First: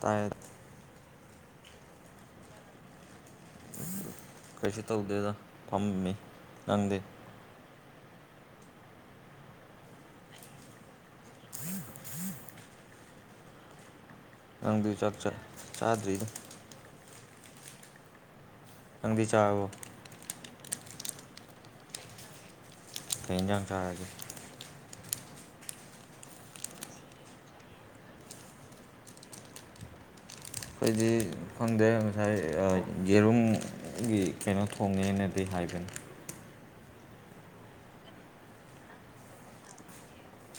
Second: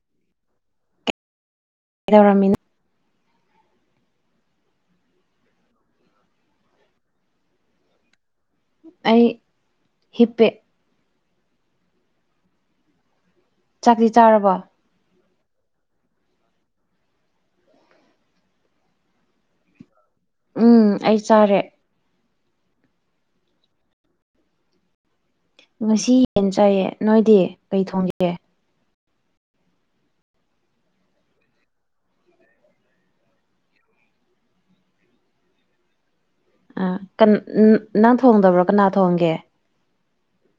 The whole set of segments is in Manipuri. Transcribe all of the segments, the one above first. ꯇꯥꯏꯠ ꯀꯩꯗꯧꯔꯝꯃꯤꯟ ꯀꯩꯁꯨ ꯇꯧꯗꯦꯗ ꯐꯝꯃꯤ ꯅꯪꯗꯤ ꯑꯩ ꯍꯤꯞꯄꯦ ꯆꯥꯛꯇꯤ ꯆꯥꯔꯕꯣ [unintelligible] ꯆꯥꯛ ꯆ ꯆꯥꯗ꯭ꯔꯤꯗ ꯅꯪꯗꯤ ꯆꯥꯔꯕꯣ ꯎꯝ ꯑꯩ ꯆꯥꯔꯦ ꯀꯩ ꯏꯟꯖꯥꯡ ꯆꯥꯔꯒꯦ ꯉꯁꯤ ꯌꯦꯟ ꯆꯥꯏꯌꯦ ꯅꯣꯏꯗꯤ ꯀꯩ ꯊꯣꯡꯒꯦ ꯑꯩꯈꯣꯏꯗꯤ ꯈꯪꯗꯦ ꯉꯁꯥꯏ ꯑ ꯌꯦꯔꯨꯝ ꯒꯤ ꯀꯩꯅꯣ ꯊꯣꯡꯅꯦꯅꯗꯤ ꯍꯥꯏꯕꯅꯤ ꯑꯥ ꯀꯟ ꯅ ꯅꯪ ꯊꯣꯡꯗꯕ꯭ꯔꯣ ꯀꯅꯥ ꯊꯣꯡꯒꯦ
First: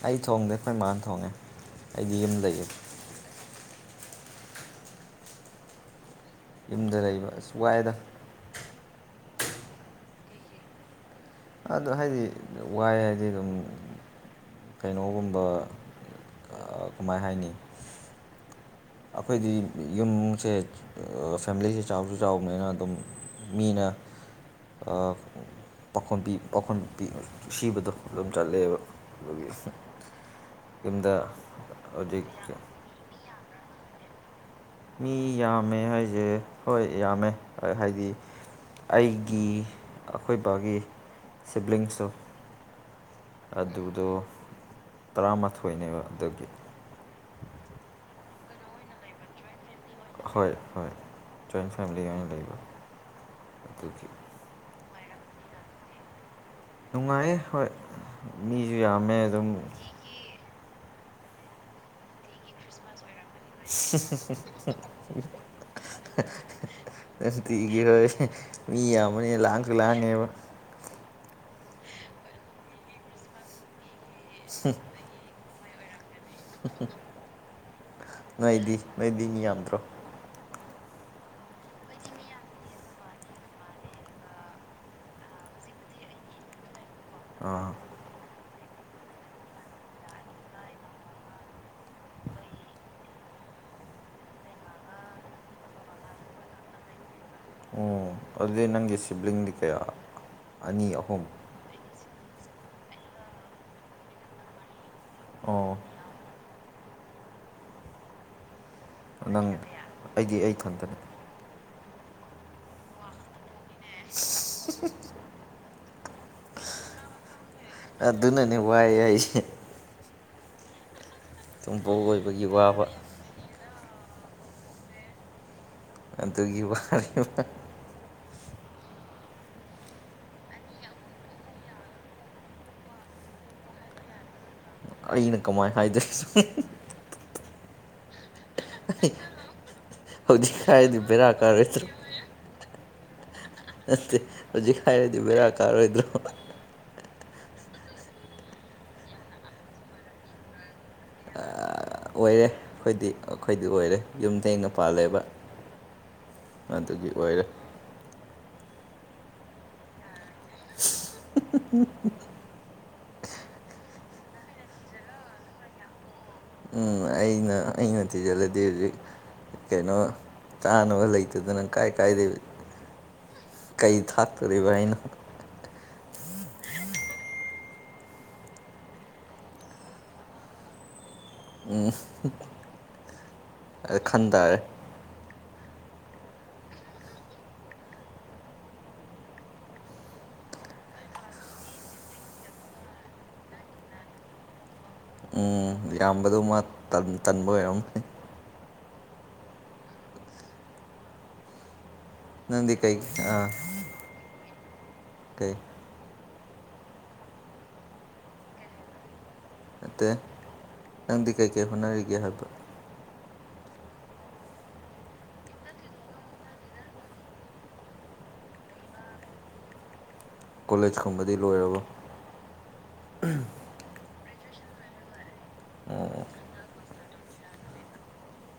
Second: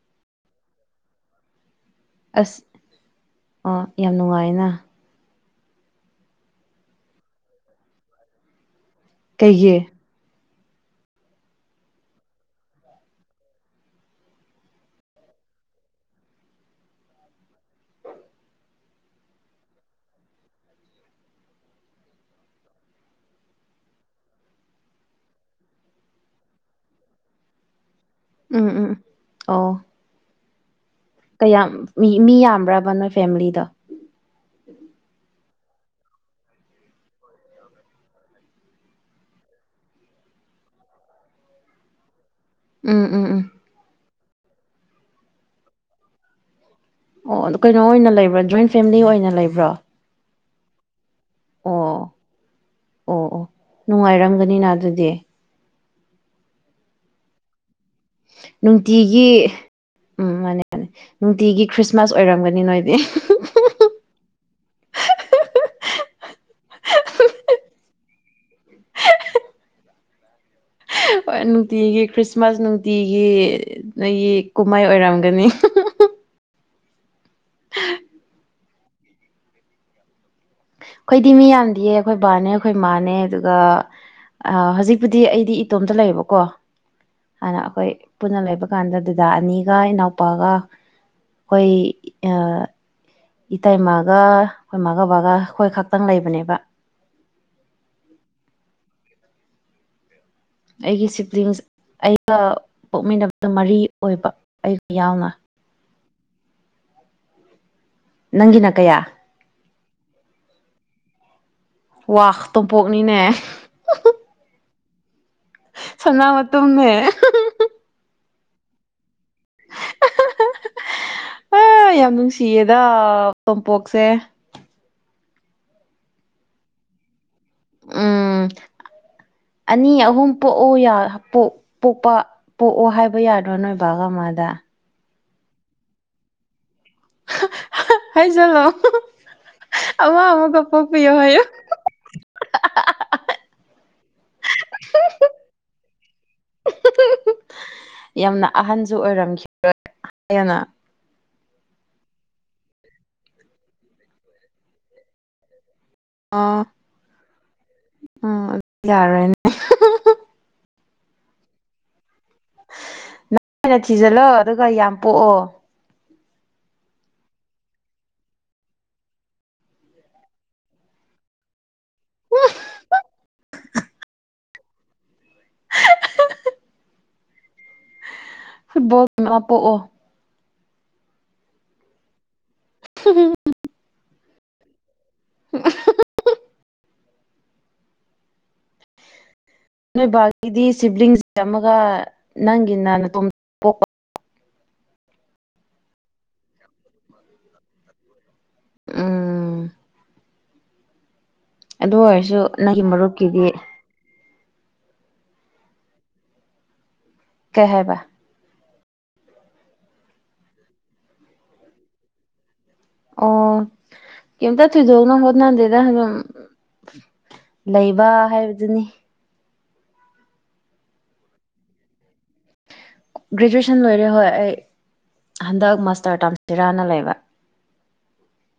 ꯑꯩ ꯊꯣꯡꯗꯦ ꯑꯩꯈꯣꯏ ꯃꯥꯅ ꯊꯣꯡꯉꯦ ꯑꯩꯗꯤ ꯌꯨꯝ ꯑꯁ ꯂꯩꯌꯦ ꯑꯣ ꯌꯥꯝ ꯅꯨꯡꯉꯥꯏꯅ ꯌꯨꯝꯗ ꯂꯩꯕ ꯑꯁ ꯋꯥꯏꯌꯦꯗ ꯀꯩꯒꯤ ꯑꯗꯨ ꯍꯥꯏꯗꯤ ꯋꯥꯏ ꯍꯥꯏꯗꯤ ꯑꯗꯨꯝ ꯀꯩꯅꯣꯒꯨꯝꯕ ꯑ ꯀꯃꯥꯏ ꯍꯥꯏꯅꯤ ꯑꯩꯈꯣꯏꯗꯤ ꯌꯨꯝꯁꯦ ꯐꯦꯃꯤꯂꯤꯁꯦ ꯆꯥꯎꯁꯨ ꯆꯥꯎꯕꯅꯤꯅ ꯑꯗꯨꯝ ꯃꯤꯅ ꯑ ꯄꯥꯈꯣꯟ ꯄꯤ ꯄꯥꯈꯣꯟ ꯄꯤ ꯁꯤꯕꯗꯣ ꯑꯗꯨꯝ ꯎꯝ ꯆꯠꯂꯦꯕ ꯎꯝ ꯑꯗꯨꯒꯤ ꯑꯣ ꯌꯨꯝꯗ ꯀꯌꯥꯝ ꯃꯤ ꯍꯧꯖꯤꯛ ꯃꯤ ꯌꯥꯝꯕ꯭ꯔꯥꯕ ꯅꯣꯏ ꯐꯦꯃꯤꯂꯤꯗꯣ ꯃꯤ ꯌꯥꯝꯃꯦ ꯍꯥꯏꯖꯦ ꯍꯣꯏ ꯌꯥꯝꯃꯦ ꯍꯥꯏꯗꯤ ꯑꯩꯒꯤ ꯑꯩꯈꯣꯏ ꯕꯥꯒꯤ ꯁꯤꯕ꯭ꯂꯤꯡꯁꯨ ꯎꯝ ꯎꯝ ꯎꯝ ꯑꯗꯨꯗꯣ ꯇꯔꯥꯃꯥꯊꯣꯏꯅꯦꯕ ꯑꯗꯨꯒꯤ ꯑꯣ ꯑꯗꯨ ꯀꯩꯅꯣ ꯑꯣꯏꯅ ꯂꯩꯕ꯭ꯔꯣ ꯖꯣꯏꯟ ꯐꯦꯃꯤꯂꯤ ꯑꯣꯏꯅ ꯂꯩꯕ꯭ꯔꯣ ꯍꯣꯏ ꯍꯣꯏ ꯖꯣꯏꯟ ꯐꯦꯃꯤꯂꯤ ꯑꯣ ꯑꯣꯏꯅ ꯂꯩꯕ ꯑꯣ ꯑꯣ ꯑꯗꯨꯒꯤ ꯅꯨꯡꯉꯥꯏꯔꯝꯒꯅꯤꯅ ꯑꯗꯨꯗꯤ ꯅꯨꯡꯉꯥꯏꯌꯦ ꯍꯣꯏ ꯃꯤꯖꯨ ꯌꯥꯝꯃꯦ ꯅꯨꯡꯇꯤꯒꯤ ꯑꯗꯨꯝ ꯎꯝ ꯃꯥꯅꯤ ꯃꯥꯅꯤ ꯅꯨꯡꯇꯤꯒꯤ ꯈ꯭ꯔꯤꯁꯃꯥꯁ ꯑꯣꯏꯔꯝꯒꯅꯤ ꯅꯣꯏꯗꯤ [unintelligible] ꯇꯤꯒꯤ ꯍꯣꯏ ꯃꯤ ꯌꯥꯝꯕꯅꯤꯅ ꯂꯥꯡꯁꯨ ꯂꯥꯡꯉꯦꯕ ꯍꯣꯏ ꯅꯨꯡꯇꯤꯒꯤ ꯈ꯭ꯔꯤꯁꯃꯥꯁ ꯅꯨꯡꯇꯤꯒꯤ ꯅꯣꯏꯒꯤ ꯀꯨꯝꯍꯩ ꯑꯣꯏꯔꯝꯒꯅꯤ ꯅꯣꯏꯗꯤ ꯅꯣꯏꯗꯤ ꯃꯤ ꯌꯥꯝꯗ꯭ꯔꯣ ꯑꯩꯈꯣꯏꯗꯤ ꯃꯤ ꯌꯥꯝꯗꯤꯌꯦ ꯑꯩꯈꯣꯏ ꯕꯥꯅꯦ ꯑꯩꯈꯣꯏ ꯃꯥꯅꯦ ꯑꯗꯨꯒ ꯑ ꯍꯧꯖꯤꯛꯄꯨꯗꯤ ꯑꯩꯗꯤ ꯏꯇꯣꯝꯇ ꯂꯩꯕꯀꯣ ꯍꯥꯟꯅ ꯑꯥ ꯑꯩꯈꯣꯏ ꯄꯨꯟꯅ ꯂꯩꯕ ꯀꯥꯟꯗ ꯗꯥꯗꯥ ꯑꯅꯤꯒ ꯏꯅꯥꯎꯄꯥꯒ ꯑꯩꯈꯣꯏ ꯑ ꯏꯇꯩꯃꯥꯒ ꯑꯩꯈꯣꯏ ꯃꯥꯒ ꯕꯥꯒ ꯑꯩꯈꯣꯏ ꯈꯛꯇꯪ ꯂꯩꯕꯅꯦꯕ ꯑꯣ ꯑꯗꯨꯗꯤ ꯅꯪꯒꯤ ꯁꯤꯕ꯭ꯂꯤꯡ ꯗꯤ ꯀꯌꯥ ꯑꯅꯤ ꯑꯩꯒꯤ ꯑꯍꯨꯝ ꯁꯤꯕ꯭ꯂꯤꯡꯁ ꯑꯩꯒ ꯄꯣꯛꯃꯤꯟꯅꯕꯗ ꯃꯔꯤ ꯑꯣꯏꯕ ꯑꯩꯒ ꯌꯥꯎꯅ ꯑꯣ ꯅꯪꯒꯤꯅ ꯀꯌꯥ ꯅꯪ ꯑꯩꯗꯤ ꯑꯩ ꯏꯊꯟꯇꯅꯤ ꯋꯥ ꯇꯣꯝꯄꯣꯛꯅꯤꯅꯦ ꯁ [unintelligible] ꯁꯅ ꯃꯇꯨꯝꯅꯦ꯫ ꯑꯗꯨꯅꯅꯦ ꯋꯥꯏ ꯍꯥꯏꯁꯦ꯫ ꯑ ꯇꯨꯡꯄꯣꯛ ꯌꯥꯝ ꯑꯣꯏꯕꯒꯤ ꯅꯨꯡꯁꯤꯌꯦꯗ ꯋꯥꯕ ꯇꯣꯝꯄꯣꯛꯁꯦ꯫ ꯑꯗꯨꯒꯤ ꯋꯥꯅꯤ꯫ ꯎꯝ ꯑꯅꯤ ꯑꯍꯨꯝ ꯄꯣꯛꯎ ꯌꯥ ꯄꯣꯛꯄ꯫ ꯄꯣꯛꯑꯣ ꯍꯥꯏꯕ ꯌꯥꯗ꯭ꯔꯣ ꯅꯣꯏ ꯕꯥꯒ ꯃꯥꯗ ꯑꯩꯅ ꯀꯃꯥꯏꯅ ꯍꯥꯏꯗꯣꯏꯅꯣ꯫ ꯍꯥꯏꯖꯜꯂꯣ ꯑꯃ ꯍꯧꯖꯤꯛ ꯑꯃꯒ ꯍꯥꯏꯔꯗꯤ ꯄꯣꯛꯄꯤꯌꯣ ꯕꯦꯔꯥ ꯍꯥꯏꯌ‌ꯣ ꯀꯥꯔꯣꯏꯗ꯭ꯔꯣ [unintelligible] ꯍꯧꯖꯤꯛ ꯍꯥꯏꯔꯗꯤ ꯕꯦꯔꯥ ꯀꯥꯔꯣꯏꯗ꯭ꯔꯣ꯫ ꯌꯥꯝꯅ ꯑꯍꯟꯁꯨ ꯑꯣꯏꯔꯝꯈꯤꯔꯣꯏ ꯍꯥꯏꯌꯦꯅ ꯑꯣꯏꯔꯦ ꯑꯩꯈꯣꯏꯗꯤ ꯑꯩꯈꯣꯏꯗꯤ ꯑꯣꯏꯔꯦ ꯌꯨꯝ ꯊ‌ꯦꯡꯅ ꯄꯥꯜꯂ‌ꯦꯕ ꯑ ꯎꯝ ꯑꯗꯨꯗꯤ ꯌꯥꯔꯦꯅꯦ [unintelligible] ꯅꯪꯅ ꯊꯤꯖꯤꯜꯂꯣ ꯑꯗꯨꯒ ꯌꯥꯝ ꯄꯣꯛꯑꯣ꯫ ꯎꯝ ꯑꯩꯅ ꯑꯩꯅ ꯊꯤꯖꯜꯂꯤꯗꯤ ꯍꯧꯖꯤꯛ ꯀꯩꯅꯣ ꯆꯥꯅꯕ ꯂꯩꯇꯥꯗꯅ ꯀꯥꯏ ꯀꯥꯏꯗꯩ ꯀꯩ ꯊꯥꯛꯇꯧꯔꯤꯕ ꯑꯩꯅ ꯐꯨꯠꯕꯣꯜ ꯀꯞꯄꯛꯑꯣ꯫ ꯎꯝ꯫ ꯍꯝ [unintelligible] ꯈꯟ ꯇꯥꯔꯦ [unintelligible] ꯅꯣꯏ ꯕꯥꯒꯤꯗꯤ ꯁꯤꯕ꯭ꯂꯤꯡꯁꯦ ꯑꯃꯒ ꯅꯪꯒꯤꯅ ꯅꯇꯣꯝ ꯄꯣꯛꯄ ꯌꯥꯝꯕꯗꯨ ꯃꯥ ꯇꯟ ꯇꯟꯕ ꯑꯣꯏꯔꯝꯅꯤ ꯎꯝ ꯑꯗꯨ ꯑꯣꯏꯔꯁꯨ ꯅꯪꯗꯤ ꯅꯪꯒꯤ ꯀꯩ ꯑꯥ ꯃꯔꯨꯞꯀꯤꯗꯤ꯫ ꯀꯩ꯫ ꯀꯩ ꯍꯥꯏꯕ ꯅꯠꯇꯦ ꯅꯪꯗꯤ ꯀꯩ ꯀꯩ ꯍꯣꯠꯅꯔꯤꯒꯦ ꯍꯥꯏꯕ ꯑꯣ ꯀꯩꯝꯇ ꯊꯣꯏꯗꯣꯛꯅ ꯍꯣꯠꯅꯗꯦꯗ ꯑꯗꯨꯝ ꯂꯩꯕ ꯍꯥꯏꯕꯗꯨꯅꯤ ꯀꯣꯂꯦꯖꯀꯨꯝꯕꯗꯤ ꯂꯣꯏꯔꯥꯕꯣ ꯒ꯭ꯔꯦꯖꯨꯑꯦꯁꯟ ꯂꯣꯏꯔꯦ ꯍꯣꯏ ꯑꯩ ꯍꯟꯗꯛ ꯃꯥꯁꯇ꯭ꯔ ꯇꯝꯁꯤꯔꯥꯅ ꯂꯩꯕ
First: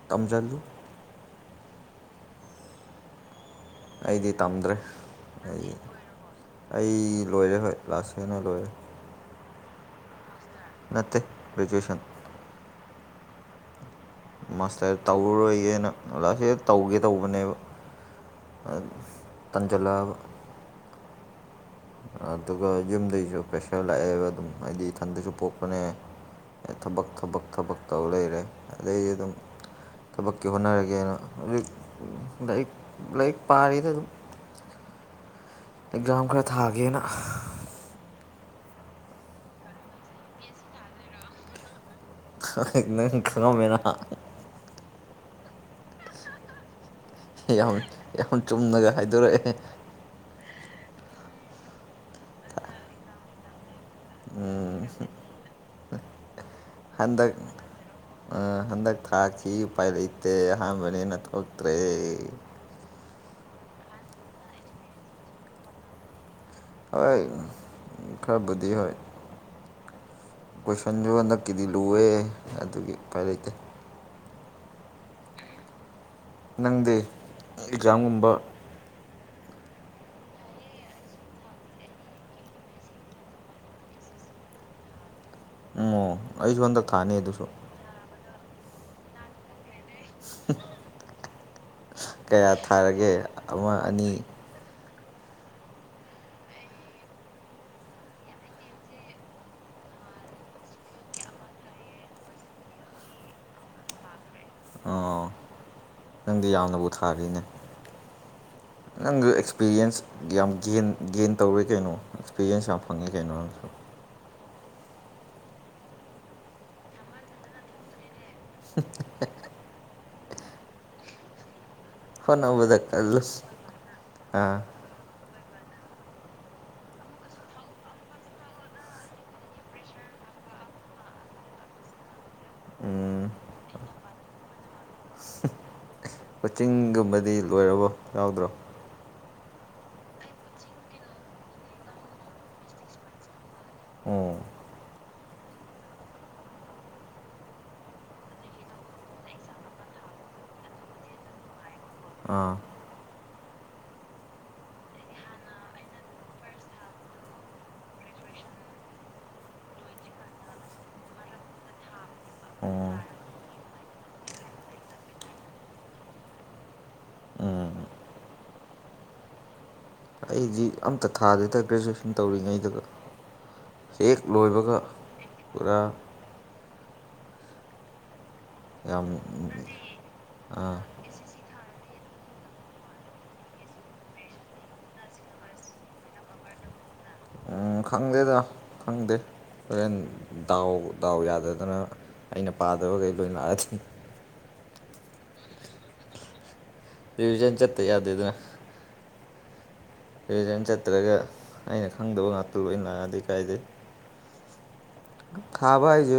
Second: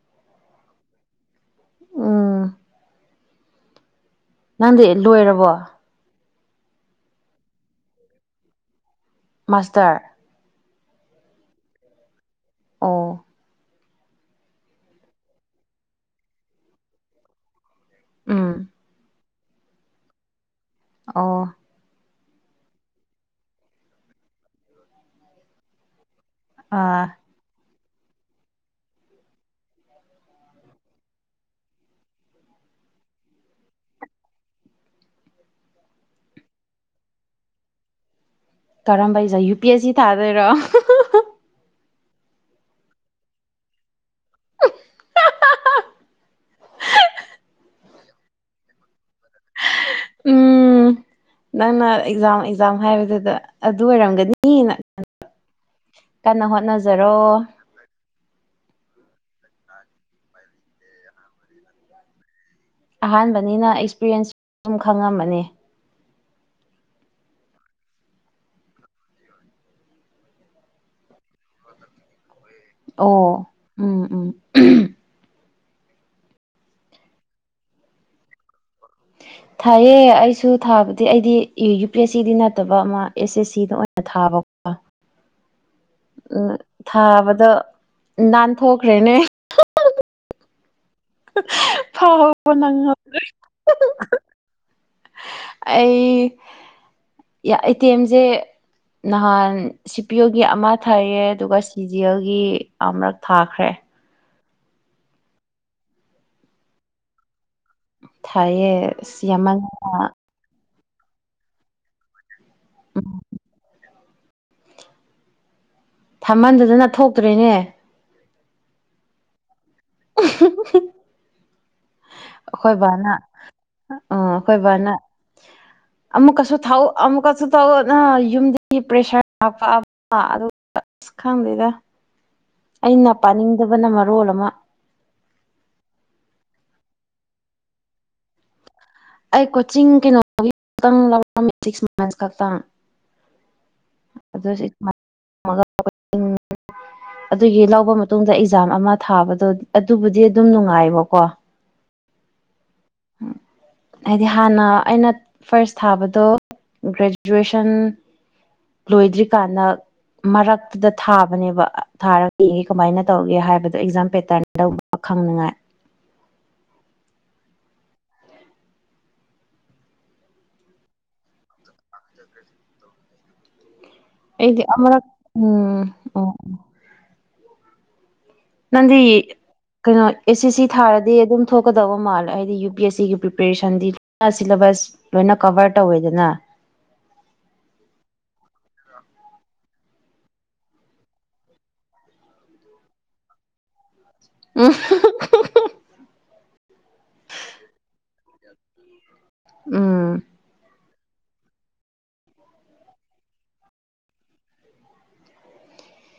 ꯇꯝꯖꯜꯂꯨ ꯎꯝ ꯑꯩꯗꯤ꯫ ꯇꯝꯗ꯭ꯔꯦ ꯅꯪꯗꯤ ꯂꯣꯏꯔꯕꯣ꯫ ꯑꯩ ꯑꯩ ꯂꯣꯏꯔꯦ ꯍꯣꯏ ꯂꯥꯏ ꯁ‌ꯦꯅ ꯂꯣꯏꯔꯦ ꯃꯥꯁꯇꯔ ꯅꯠꯇꯦ ꯒ꯭ꯔꯦꯖꯨꯌꯦꯁꯟ꯫ ꯑꯥ꯫ ꯃꯥꯁꯇꯔ ꯇꯧꯔ ꯔꯣꯏꯒꯦꯅ ꯑꯣꯖ ꯁꯤ ꯇꯧꯒꯦ ꯇꯧꯕꯅꯦꯕ꯫ ꯎꯝ ꯇꯟꯖꯂꯥꯕ꯫ ꯑꯣ ꯑꯗꯨꯒ ꯌꯨꯝꯗꯒꯤꯁꯨ ꯄ꯭ꯔꯦꯁꯔ ꯂꯥꯛꯑꯦꯕ ꯑꯗꯨꯝ ꯍꯥꯏꯗꯤ ꯏꯊꯟꯗꯁꯨ ꯄꯣꯛꯄꯅꯦ꯫ ꯊꯕꯛ ꯑ ꯊꯕꯛ ꯊꯕꯛ ꯇꯧ ꯂꯩꯔꯦ ꯑꯗꯩꯗꯤ ꯑꯗꯨꯝ ꯊꯕꯛꯀꯤ ꯍꯣꯠꯅꯔꯒꯦꯅ ꯍꯧ ꯂꯥꯏꯔꯤꯛ ꯂꯥꯏꯔꯤꯛ ꯄꯥꯔꯤꯗ ꯑꯗꯨꯝ ꯑꯦꯛꯖꯥꯝ ꯈꯔ ꯊꯥꯒꯦꯅ꯫ ꯀꯔꯝꯕ exam U P S C ꯊꯥꯗꯣꯏꯔꯣ [unintelligible] ꯅꯪ ꯈꯪꯉꯝꯃꯦꯅ [unintelligible] ꯌꯥꯝ ꯆꯨꯝꯅꯒ ꯍꯥꯏꯗꯣꯛꯔꯛꯑꯦꯍꯦ ꯎꯝ ꯅꯪꯅ ꯑꯦꯛꯖꯥꯝ ꯑꯦꯛꯖꯥꯝ ꯍꯥꯏꯕꯗꯨꯗ ꯑꯗꯨ ꯑꯣꯏꯔꯝꯒꯅꯤꯅ ꯈꯟ [unintelligible] ꯀꯟꯅ ꯍꯣꯠꯅꯖ ꯍꯟꯗꯛ ꯑ ꯍꯟꯗꯛ ꯊꯥꯈꯤ ꯎꯄꯥꯏ ꯂꯩꯇꯦ ꯑꯍꯥꯟꯕꯅꯤꯅ ꯊꯣꯛꯇ꯭ꯔꯦ ꯑꯍꯥꯟꯕꯅꯤꯅ ꯑꯦꯛꯁꯄꯤꯔꯦꯟꯁꯁꯨ ꯑꯗꯨꯝ ꯈꯪꯉꯝꯃꯅꯤ ꯍꯣꯏ ꯈꯔꯕꯨꯙꯤ ꯍꯣꯏ ꯀꯣꯏꯁꯟꯗꯨ ꯍꯟꯗꯛꯀꯤꯗꯤ ꯂꯨꯋꯦ ꯑꯗꯨꯒꯤ ꯎꯄꯥꯏ ꯑꯣ ꯂꯩꯇꯦ ꯎꯝ ꯎꯝ [unintelligible] ꯅꯪꯗꯤ ꯑꯦꯛꯖꯥꯝꯒꯨꯝꯕ ꯊꯥꯏꯌꯦ ꯑꯩꯁꯨ ꯊꯥꯕꯗꯤ ꯑꯩꯗꯤ ꯌꯨ ꯄꯤ ꯑꯦꯁ ꯁꯤꯗꯤ ꯅꯠꯇꯕ ꯑꯃ ꯑꯦꯁ ꯑꯦꯁ ꯁꯤꯗ ꯑꯣꯏꯅ ꯊꯥꯕꯀꯣ ꯑꯣ ꯎꯝ ꯑꯩꯁꯨ ꯍꯟꯗꯛ ꯊꯥꯅꯤ ꯑꯗꯨꯁꯨ ꯊꯥꯕꯗꯣ ꯅꯥꯟꯊꯣꯛꯈ꯭ꯔꯦꯅꯦ [unintelligible] [unintelligible] ꯐꯥꯎꯕ ꯀꯌꯥ ꯅꯪ ꯊꯥꯔꯒꯦ ꯑꯃ ꯑꯅꯤ [unintelligible] ꯑꯩ ꯌꯥ ꯑꯦꯇꯦꯝꯖꯦ ꯅꯍꯥꯟ ꯁꯤ ꯄꯤꯌ‌ꯣꯒꯤ ꯑꯃ ꯊꯥꯏꯌꯦ ꯑꯗꯨꯒ ꯁꯤ ꯖꯤ ꯑꯦꯜꯒꯤ ꯑꯃꯔꯛ ꯊꯥꯈ꯭ꯔꯦ ꯑꯣ ꯅꯪꯗꯤ ꯌꯥꯝꯅꯕꯨ ꯊꯥꯔꯤꯅꯦ ꯊꯥꯏꯌꯦ ꯁꯤ ꯅꯪꯁꯨ ꯑꯦꯛꯁꯄꯤꯔꯤꯌꯦꯟꯁ ꯌꯥꯝꯃꯟꯗꯅ ꯌꯥꯝ ꯒꯦꯟ ꯒꯦꯟ ꯇꯧꯔꯦ ꯀꯩꯅꯣ ꯑꯦꯛꯁꯄꯤꯔ꯭ꯌꯦꯟꯁ ꯌꯥꯝ ꯐꯪꯉꯦ ꯀꯩꯅꯣ ꯅꯪꯁꯨ ꯊꯃꯟꯗꯗꯅ ꯊꯣꯛꯇ꯭ꯔꯦꯅꯦ ꯇꯠ [unintelligible] ꯑꯩꯈꯣꯏ ꯍꯣꯠꯅꯕꯗ ꯕꯥꯅ ꯀꯜꯂꯨ ꯑ ꯑꯩꯈꯣꯏ ꯕꯥꯅ ꯑꯃꯨꯛꯀꯁꯨ ꯊꯥꯎ ꯑꯃꯨꯛꯀꯁꯨ ꯊꯧꯅ ꯌꯨꯝꯗꯒꯤ ꯄ꯭ꯔꯦꯁꯔ ꯍꯥꯄ [unintelligible] ꯑ [unintelligible] ꯑꯁ ꯈꯪꯗꯦꯗ ꯑꯩꯅ ꯄꯥꯅꯤꯡꯗꯕꯅ ꯃꯔꯣꯜ ꯑꯃ [unintelligible] ꯀꯣꯆꯤꯡꯒꯨꯝꯕꯗꯤ ꯂꯣꯏꯔꯕꯣ ꯌꯥꯎꯗ꯭ꯔꯣ ꯑꯩ ꯀꯣꯆꯤꯡ ꯀꯩꯅꯣꯒꯤ ꯈꯛꯇꯪ ꯂꯧꯔꯝꯃꯤ ꯁꯤꯛꯁ ꯃꯟꯁ ꯈꯛꯇꯪ ꯑꯗꯨꯏ ꯁꯨ [unintelligible] ꯑꯗꯨꯒꯤ ꯂꯧꯕ ꯃꯇꯨꯡꯗ ꯑꯦꯛꯖꯥꯝ ꯑꯃ ꯊꯥꯕꯗꯣ ꯑꯗꯨꯕꯨꯗꯤ ꯑꯗꯨꯝ ꯅꯨꯡꯉꯥꯏꯕꯀꯣ ꯑꯥ ꯎꯝ ꯍꯥꯏꯗꯤ ꯍꯥꯟꯅ ꯑꯩꯅ ꯐꯥꯔꯁ ꯊꯥꯕꯗꯣ ꯒ꯭ꯔꯦꯖꯨꯑꯦꯁꯟ ꯂꯣꯏꯗ꯭ꯔꯤꯀꯥꯟꯗ ꯃꯔꯛꯇꯨꯗ ꯊꯥꯕꯅꯦꯕ ꯊꯥꯔꯒ ꯌꯦꯡꯒꯦ ꯀꯃꯥꯏꯅ ꯇꯧꯒꯦ ꯍꯥꯏꯕꯗꯣ ꯑꯦꯛꯖꯥꯝ ꯄꯦꯇꯔꯟꯗ [unintelligible] ꯕ ꯈꯪꯅꯤꯉꯥꯏ ꯎꯝ ꯑꯩꯗꯤ ꯑꯝꯇ ꯊꯥꯗꯦꯗ ꯒ꯭ꯔꯦꯖꯨꯋꯦꯁꯟ ꯇꯧꯔꯤꯉꯩꯗꯒ ꯍ‌ꯦꯛ ꯑꯩꯗꯤ ꯂꯣꯏꯕꯒ ꯑꯃꯔꯛ ꯄꯨꯔꯥ ꯎꯝ ꯑꯣ ꯅꯪꯗꯤ ꯌꯥꯝ ꯀꯩꯅꯣ ꯑꯦꯁ ꯑꯦꯁ ꯁꯤ ꯑꯥ ꯊꯥꯔ ꯗꯤ ꯑꯗꯨꯝ ꯊꯣꯛꯀꯗꯕ ꯃꯥꯜꯂꯦ ꯍꯥꯏꯗꯤ ꯌꯨ ꯄꯤ ꯑꯦꯁ ꯁꯤꯒꯤ ꯄ꯭ꯔꯤꯄꯦꯔꯦꯁꯟꯗꯤ ꯁꯤꯂꯦꯕꯁ ꯂꯣꯏꯅ ꯀꯚꯔ ꯇꯧꯋꯦꯗꯅ ꯎꯝ ꯈꯪꯗꯦꯗ ꯈꯪꯗꯦ ꯍꯣꯔꯦꯟ ꯗꯥꯎ ꯗꯥꯎ ꯌꯥꯗꯗꯅ ꯑꯩꯅ ꯄꯥꯗꯕꯈꯩ ꯂꯣꯏ ꯂꯥꯛꯑꯗꯤ ꯎꯝ [unintelligible] ꯔꯤꯚꯤꯖꯟ ꯆꯠꯇ ꯌꯥꯗꯦꯗꯅ ꯎꯝ ꯔꯤꯖꯦꯟ ꯆꯠꯇ꯭ꯔꯒ ꯑꯩꯅ ꯈꯪꯗꯕ ꯉꯥꯛꯇ ꯂ‌ꯣꯏꯅ ꯂꯥꯛꯑꯗꯤ ꯀꯥꯏꯗꯩ [unintelligible] ꯊꯥꯕ ꯍꯥꯏꯁꯦ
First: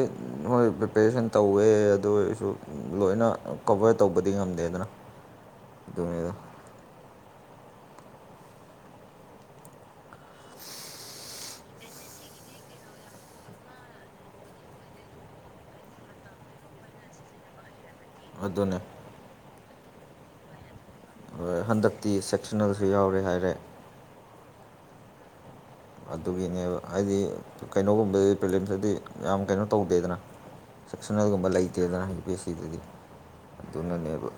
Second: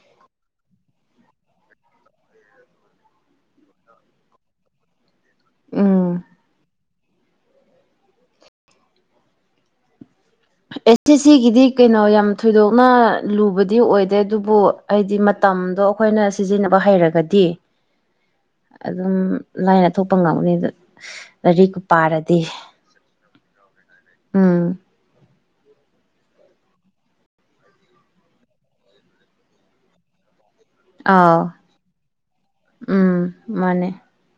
ꯃꯣꯏ ꯄ꯭ꯔꯤꯄꯦꯔꯦꯁꯟ ꯇꯧꯋꯦ ꯑꯗꯨ ꯑꯣꯏꯔꯁꯨ ꯂꯣꯏꯅ ꯀꯕꯔ ꯇꯧꯕꯗꯤ ꯉꯝꯗꯦꯗꯅ ꯎ ꯗꯨꯅꯦꯗ ꯑꯦ ꯁꯤ ꯁꯤꯒꯤꯗꯤ ꯀꯩꯅꯣ ꯌꯥꯝ ꯊꯣꯏꯗꯣꯛꯅ ꯂꯨꯕꯗꯤ ꯑꯣꯏꯗꯦ ꯑꯗꯨꯕꯨ ꯑꯩꯗꯤ ꯃꯇꯝꯗꯣ ꯑꯈꯣꯏꯅ ꯁꯤꯖꯤꯟꯅꯕ ꯍꯩꯔꯒꯗꯤ ꯑꯗꯨꯅꯦ ꯑꯗꯨꯝ ꯂꯥꯏꯅ ꯊꯣꯛꯄ ꯉꯝꯅꯤꯗ ꯍꯣꯏ ꯂꯥꯏꯔꯤꯛ ꯍꯟꯗꯛꯇꯤ ꯄꯥꯔꯗꯤ ꯁꯦꯛꯁꯟꯅꯜꯁꯨ ꯌꯥꯎꯔꯦ ꯍꯥꯏꯔꯦ ꯎꯝ ꯑꯗꯨꯒꯤꯅꯦꯕ ꯍꯥꯏꯗꯤ ꯀꯩꯅꯣꯒꯨꯝꯕ ꯄ꯭ꯔꯣꯕ꯭ꯂꯦꯝꯁꯤꯗꯤ ꯌꯥꯝ ꯀꯩꯅꯣ ꯇꯧꯗꯦꯗꯅ ꯁꯦꯛꯁꯟ ꯑꯥꯎ ꯑꯗꯨꯒꯨꯝꯕ ꯂꯩꯇꯦꯗꯅ ꯍꯥꯏ ꯄ ꯁꯤꯗꯗꯤ ꯎꯝ ꯃꯥꯅꯦ ꯑꯗꯨꯅꯅꯦꯕ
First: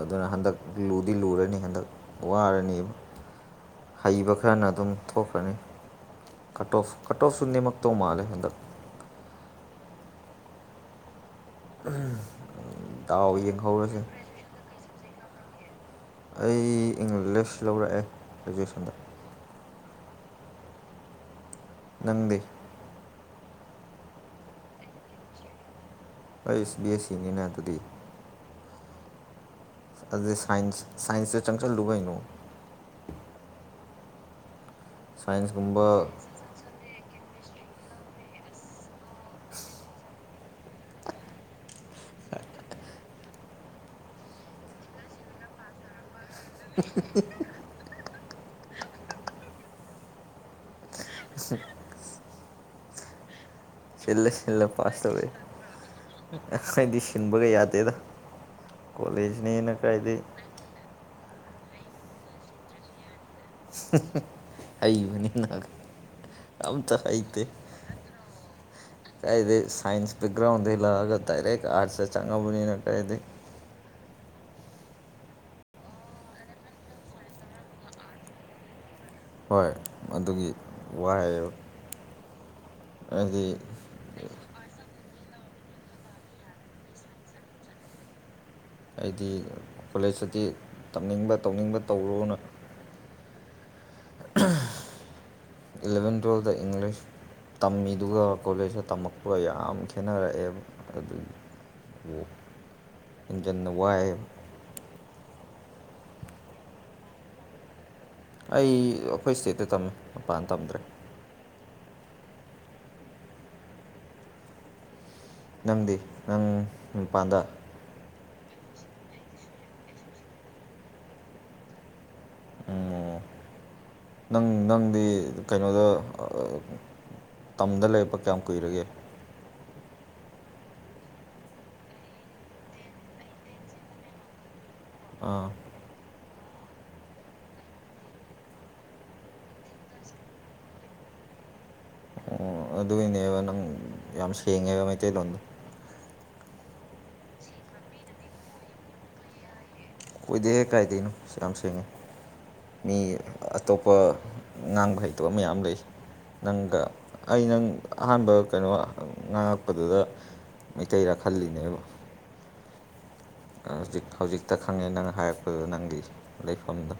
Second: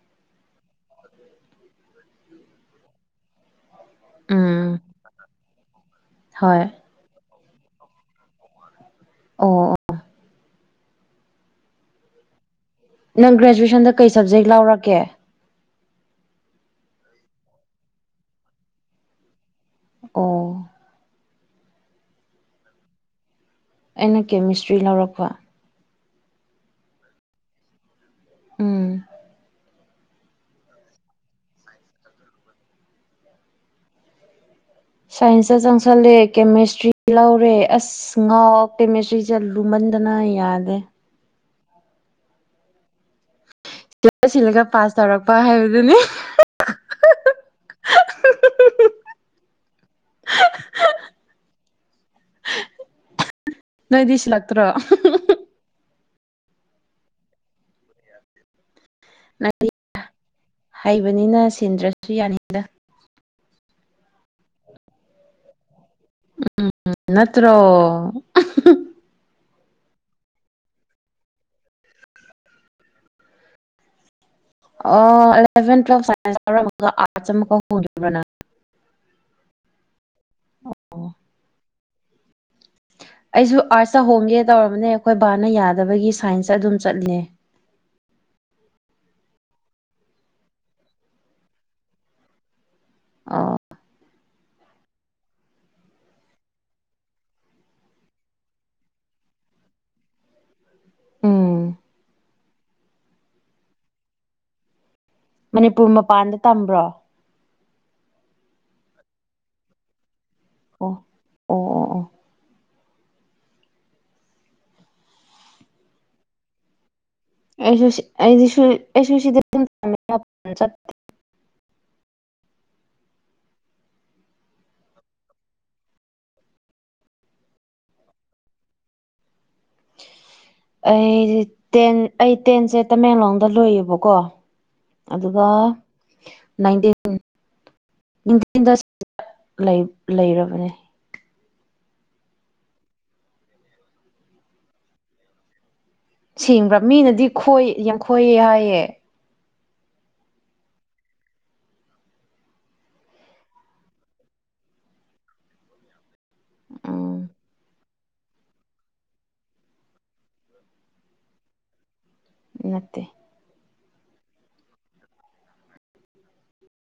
ꯑꯗꯨꯅ ꯍꯟꯗꯛ ꯂꯨꯗꯤ ꯂꯨꯔꯅꯤ ꯍꯟꯗꯛ ꯋꯥꯔꯅꯤꯕ ꯍꯩꯕ ꯈꯔꯅ ꯎꯝ ꯑꯗꯨꯝ ꯊꯣꯛꯈ꯭ꯔꯅꯤ ꯍꯣꯏ ꯀꯠ ꯑꯣ ꯑꯣꯐ ꯀꯠ ꯑꯣꯐꯁꯨ ꯅꯦꯝꯃꯛꯇꯧ ꯃꯥꯜꯂꯦ ꯍꯟꯗꯛ ꯑꯣ ꯑꯣ ꯎꯝ ꯅꯪ ꯒ꯭ꯔꯦꯖꯨꯋꯦꯁꯟꯗ ꯀꯩ ꯁꯞꯖꯦꯛ ꯂꯧꯔꯛꯀꯦ ꯑꯩ ꯏꯪꯂꯤꯁ ꯂꯧꯔꯛꯑꯦ ꯒ꯭ꯔꯦꯖꯨꯋꯦꯁꯟꯗ ꯑꯣ ꯅꯪꯗꯤ ꯑꯩꯅ ꯀꯦꯃꯤꯁꯇ꯭ꯔꯤ ꯂꯧꯔꯛꯄ ꯑꯩꯁ ꯕꯤ ꯑꯦꯁ ꯁꯤꯅꯤꯅ ꯑꯗꯨꯗꯤ ꯎꯝ ꯑꯗꯨ ꯁꯥꯏꯟꯁ ꯁꯥꯏꯟꯁꯇ ꯆꯪꯁꯜꯂꯨꯕꯩꯅꯣ ꯁꯥꯏꯟꯁ ꯁꯥꯏꯟꯁꯀꯨꯝꯕ ꯆꯪꯁ ꯂꯦ ꯀꯦꯃꯤꯁꯇ꯭ꯔꯤ ꯂꯧꯔꯦ ꯑꯁ ꯉꯥꯎ ꯀꯦꯃꯤꯁꯇ꯭ꯔꯤꯁꯦ ꯂꯨꯝꯃꯟꯗꯅ ꯌꯥꯗꯦ [unintelligible] ꯆ ꯁꯤꯜꯂꯒ ꯄꯥꯁ ꯇꯧꯔꯛꯄ ꯍꯥꯏꯕꯗꯨꯅꯤ [unintelligible] ꯅꯣꯏꯗꯤ ꯆꯜꯂ ꯁꯤꯜꯂꯛꯇ꯭ꯔꯣ ꯁꯤꯜꯂ ꯄꯥꯁꯇꯕ ꯑꯈ‌ꯣꯏꯗꯤ ꯁꯤꯟꯕꯒ ꯌꯥꯗꯦꯗ ꯅꯣꯏꯗꯤ ꯀꯣꯂꯦꯖꯅꯦꯅ ꯀꯥꯏꯗꯩ ꯍꯩꯕꯅꯤꯅ ꯁꯤꯟꯗ꯭ꯔꯁꯨ ꯌꯥꯅꯤꯗ ꯍꯩꯕꯅꯤꯅ ꯑꯝꯇ ꯍꯩꯇ‌ꯦ ꯅꯠꯇ꯭ꯔꯣ ꯀꯦ ꯁꯥꯏꯟꯁ ꯦꯛꯒ꯭ꯔꯥꯎꯟ ꯏꯂꯒ ꯗꯥꯏꯔ ꯑꯔꯠꯁ ꯆꯪꯉꯕꯨꯅꯤꯅ ꯀꯗꯤ ꯑꯦꯂꯦꯚꯦꯟ ꯇꯨꯋꯦꯜꯞ ꯁꯥꯏꯟꯁ ꯂꯧꯎꯔꯝꯃꯒ ꯑꯥꯔꯠꯁ ꯑꯃꯨꯛ ꯍꯧꯈꯤꯕꯅ ꯍꯣꯏ ꯑꯗꯨꯒꯤ ꯋꯥ ꯍꯥꯏ ꯑꯩꯁꯨ ꯑꯥꯔꯠꯁꯇ ꯍꯣꯡꯒꯦ ꯇꯧꯔꯕꯅꯦ ꯑꯩꯈꯣꯏ ꯕꯥꯅ ꯌꯥꯗꯕꯒꯤ ꯁꯥꯏꯟꯁꯇ ꯑꯗꯨꯝ ꯆꯠꯂꯦ ꯑꯩꯗꯤ ꯀꯣꯂꯦꯖꯇꯗꯤꯤ ꯇꯝꯅꯤꯡꯕ ꯇꯧꯅꯤꯡꯕ ꯇꯧꯔꯨꯅ ꯑ ꯏꯂꯚꯦꯟ ꯇ꯭ꯨꯋꯦꯜꯗ ꯏꯪꯂꯤꯁ ꯇꯝꯃꯤꯗꯨꯒ ꯀꯣꯂꯦꯖꯇ ꯇꯝꯃꯛꯄꯒ ꯌꯥꯝ ꯈꯦꯠꯅꯔꯛꯑꯦꯕ ꯑꯗꯨ ꯎꯝ ꯏꯟꯖꯟꯅ ꯋꯥꯏ ꯃꯅꯤꯄꯨꯔ ꯃꯄꯥꯟꯗ ꯇꯝꯕ꯭ꯔꯣ ꯑꯩ ꯑꯩꯈꯣꯏ ꯁ꯭ꯇꯦꯠꯇ ꯇꯝꯃꯦ ꯃꯄꯥꯟ ꯇꯝꯗ꯭ꯔꯦ ꯑꯣ ꯑꯣ ꯑꯣ ꯑꯣ ꯅꯪꯗꯤ ꯅꯪ ꯃꯄꯥꯟꯗ ꯑꯩꯁꯨ ꯁꯤ ꯑꯩꯁꯨ ꯁꯤ ꯑꯩꯁꯨ ꯁꯤꯗ ꯗꯨꯝ ꯇꯝꯃ‌ꯦ ꯃꯄꯥꯟ ꯆꯠꯇ‌ꯦ ꯑꯣ [unintelligible] ꯅꯪ ꯅꯪꯗꯤ ꯀꯩꯅꯣꯗ ꯇꯝꯗ ꯂꯩꯔꯄ ꯀꯌꯥꯝ ꯀꯨꯏꯔꯒꯦ ꯑꯩ ꯇꯦꯟ ꯑꯩ ꯇꯦꯟꯁꯦ ꯇꯃꯦꯡꯂꯣꯡꯗ ꯂꯣꯏꯌꯦꯕꯀꯣ ꯑꯗꯨꯒ ꯑꯥ ꯅꯥꯇꯤꯟ ꯂꯩꯔꯕꯅꯦ ꯑꯣ ꯑꯗꯨꯏꯅꯦꯕ ꯅꯪ ꯌꯥꯝ ꯁꯦꯡꯉꯦꯕ ꯃꯩꯇꯩꯂꯣꯟꯗꯣ ꯁꯦꯡꯕ꯭ꯔꯥ ꯃꯤꯅꯗꯤ ꯈꯣꯏ ꯌꯥꯡꯈꯣꯏꯑ ꯍꯥꯏꯌꯦꯦ ꯑꯣꯏꯗꯦꯍ‌ꯦ ꯀꯥꯏꯗꯩꯅꯣ ꯁꯛ ꯌꯥꯝ ꯁꯦꯡꯉꯦ ꯃꯤ ꯑꯇꯣꯞꯄ ꯉꯥꯡꯕ ꯍꯩꯇꯕ ꯃꯌꯥꯝ ꯂꯩ ꯅꯪꯒ ꯎꯝ ꯑꯩ ꯅꯪ ꯑꯍꯥꯟꯕ ꯀꯩꯅꯣ ꯉꯥꯡꯉꯛꯄꯗꯨꯗ ꯃꯩꯇꯩꯔ ꯈꯜꯂꯤꯅꯦꯕ ꯅꯠꯇꯦ ꯍꯧꯖꯤꯛ ꯍꯧꯖꯤꯛꯇ ꯈꯪꯉꯦ ꯅꯪ ꯍꯥꯏꯔꯛꯄꯗ ꯅꯪꯒꯤ ꯂꯩꯐꯝꯗꯣ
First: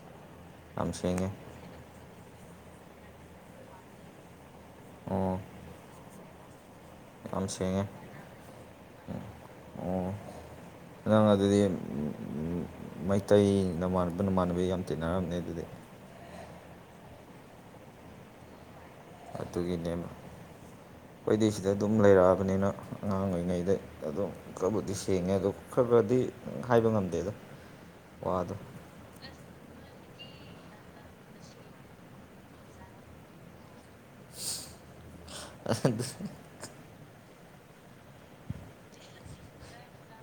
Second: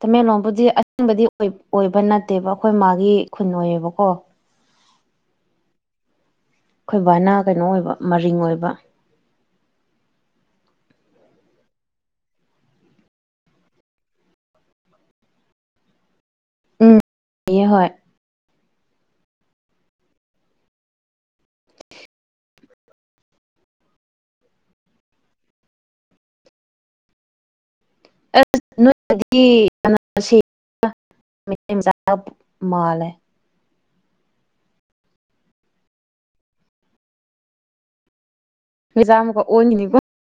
ꯇꯃꯦꯡꯂꯣꯡꯕꯨꯗꯤ ꯌꯥꯝ ꯑꯦꯡꯕꯗꯤ ꯁꯦꯡꯉꯦ ꯑꯣꯏꯕ ꯅꯠꯇꯦꯕ ꯑꯩꯈꯣꯏ ꯃꯥꯒꯤ ꯈꯨꯟ ꯑꯣꯏꯌꯦꯕꯀꯣ ꯑꯣ ꯑꯩꯈꯣꯏ ꯕꯥꯅꯥ ꯌꯥꯝ ꯀꯩꯅꯣ ꯁꯦꯡꯉꯦ ꯑꯣꯏꯕ ꯃꯔꯤꯡ ꯑꯣꯏꯕ ꯑꯣ ꯀꯅꯥ ꯑꯗꯨꯗꯤ ꯃꯩꯇꯩ ꯅ ꯅꯃꯥꯟꯅꯕ ꯌꯥꯝ ꯇꯤꯟꯅꯔꯝꯃꯦ ꯑꯗꯨꯗꯤ ꯎꯝ [unintelligible] ꯌ‌ꯦ ꯍꯣꯏ ꯑꯗꯨꯒꯤꯅꯦ ꯑꯩꯈꯣꯏꯗꯤꯩ ꯁꯤꯗ ꯑꯗꯨꯝ ꯂꯩꯔꯛꯑꯕꯅꯤꯅ ꯑꯉꯥꯡ ꯑꯣꯏꯔꯤꯉꯩꯗ ꯑꯗꯨꯝ ꯈꯔꯕꯨꯗꯤ ꯁꯦꯡꯉꯦ ꯑꯗꯣ ꯈꯔ ꯈꯔꯗꯤ ꯍꯥꯏꯕ ꯉꯝꯗꯦ ꯑꯗꯣ ꯑꯁ ꯅꯣꯏꯗꯤꯆꯥ ꯃꯥꯜꯂꯦ ꯑ ꯍ‌‌ꯦꯖꯥꯝ ꯑꯃꯨꯛꯀ ꯑꯣꯟꯈꯤꯅꯤꯀꯣ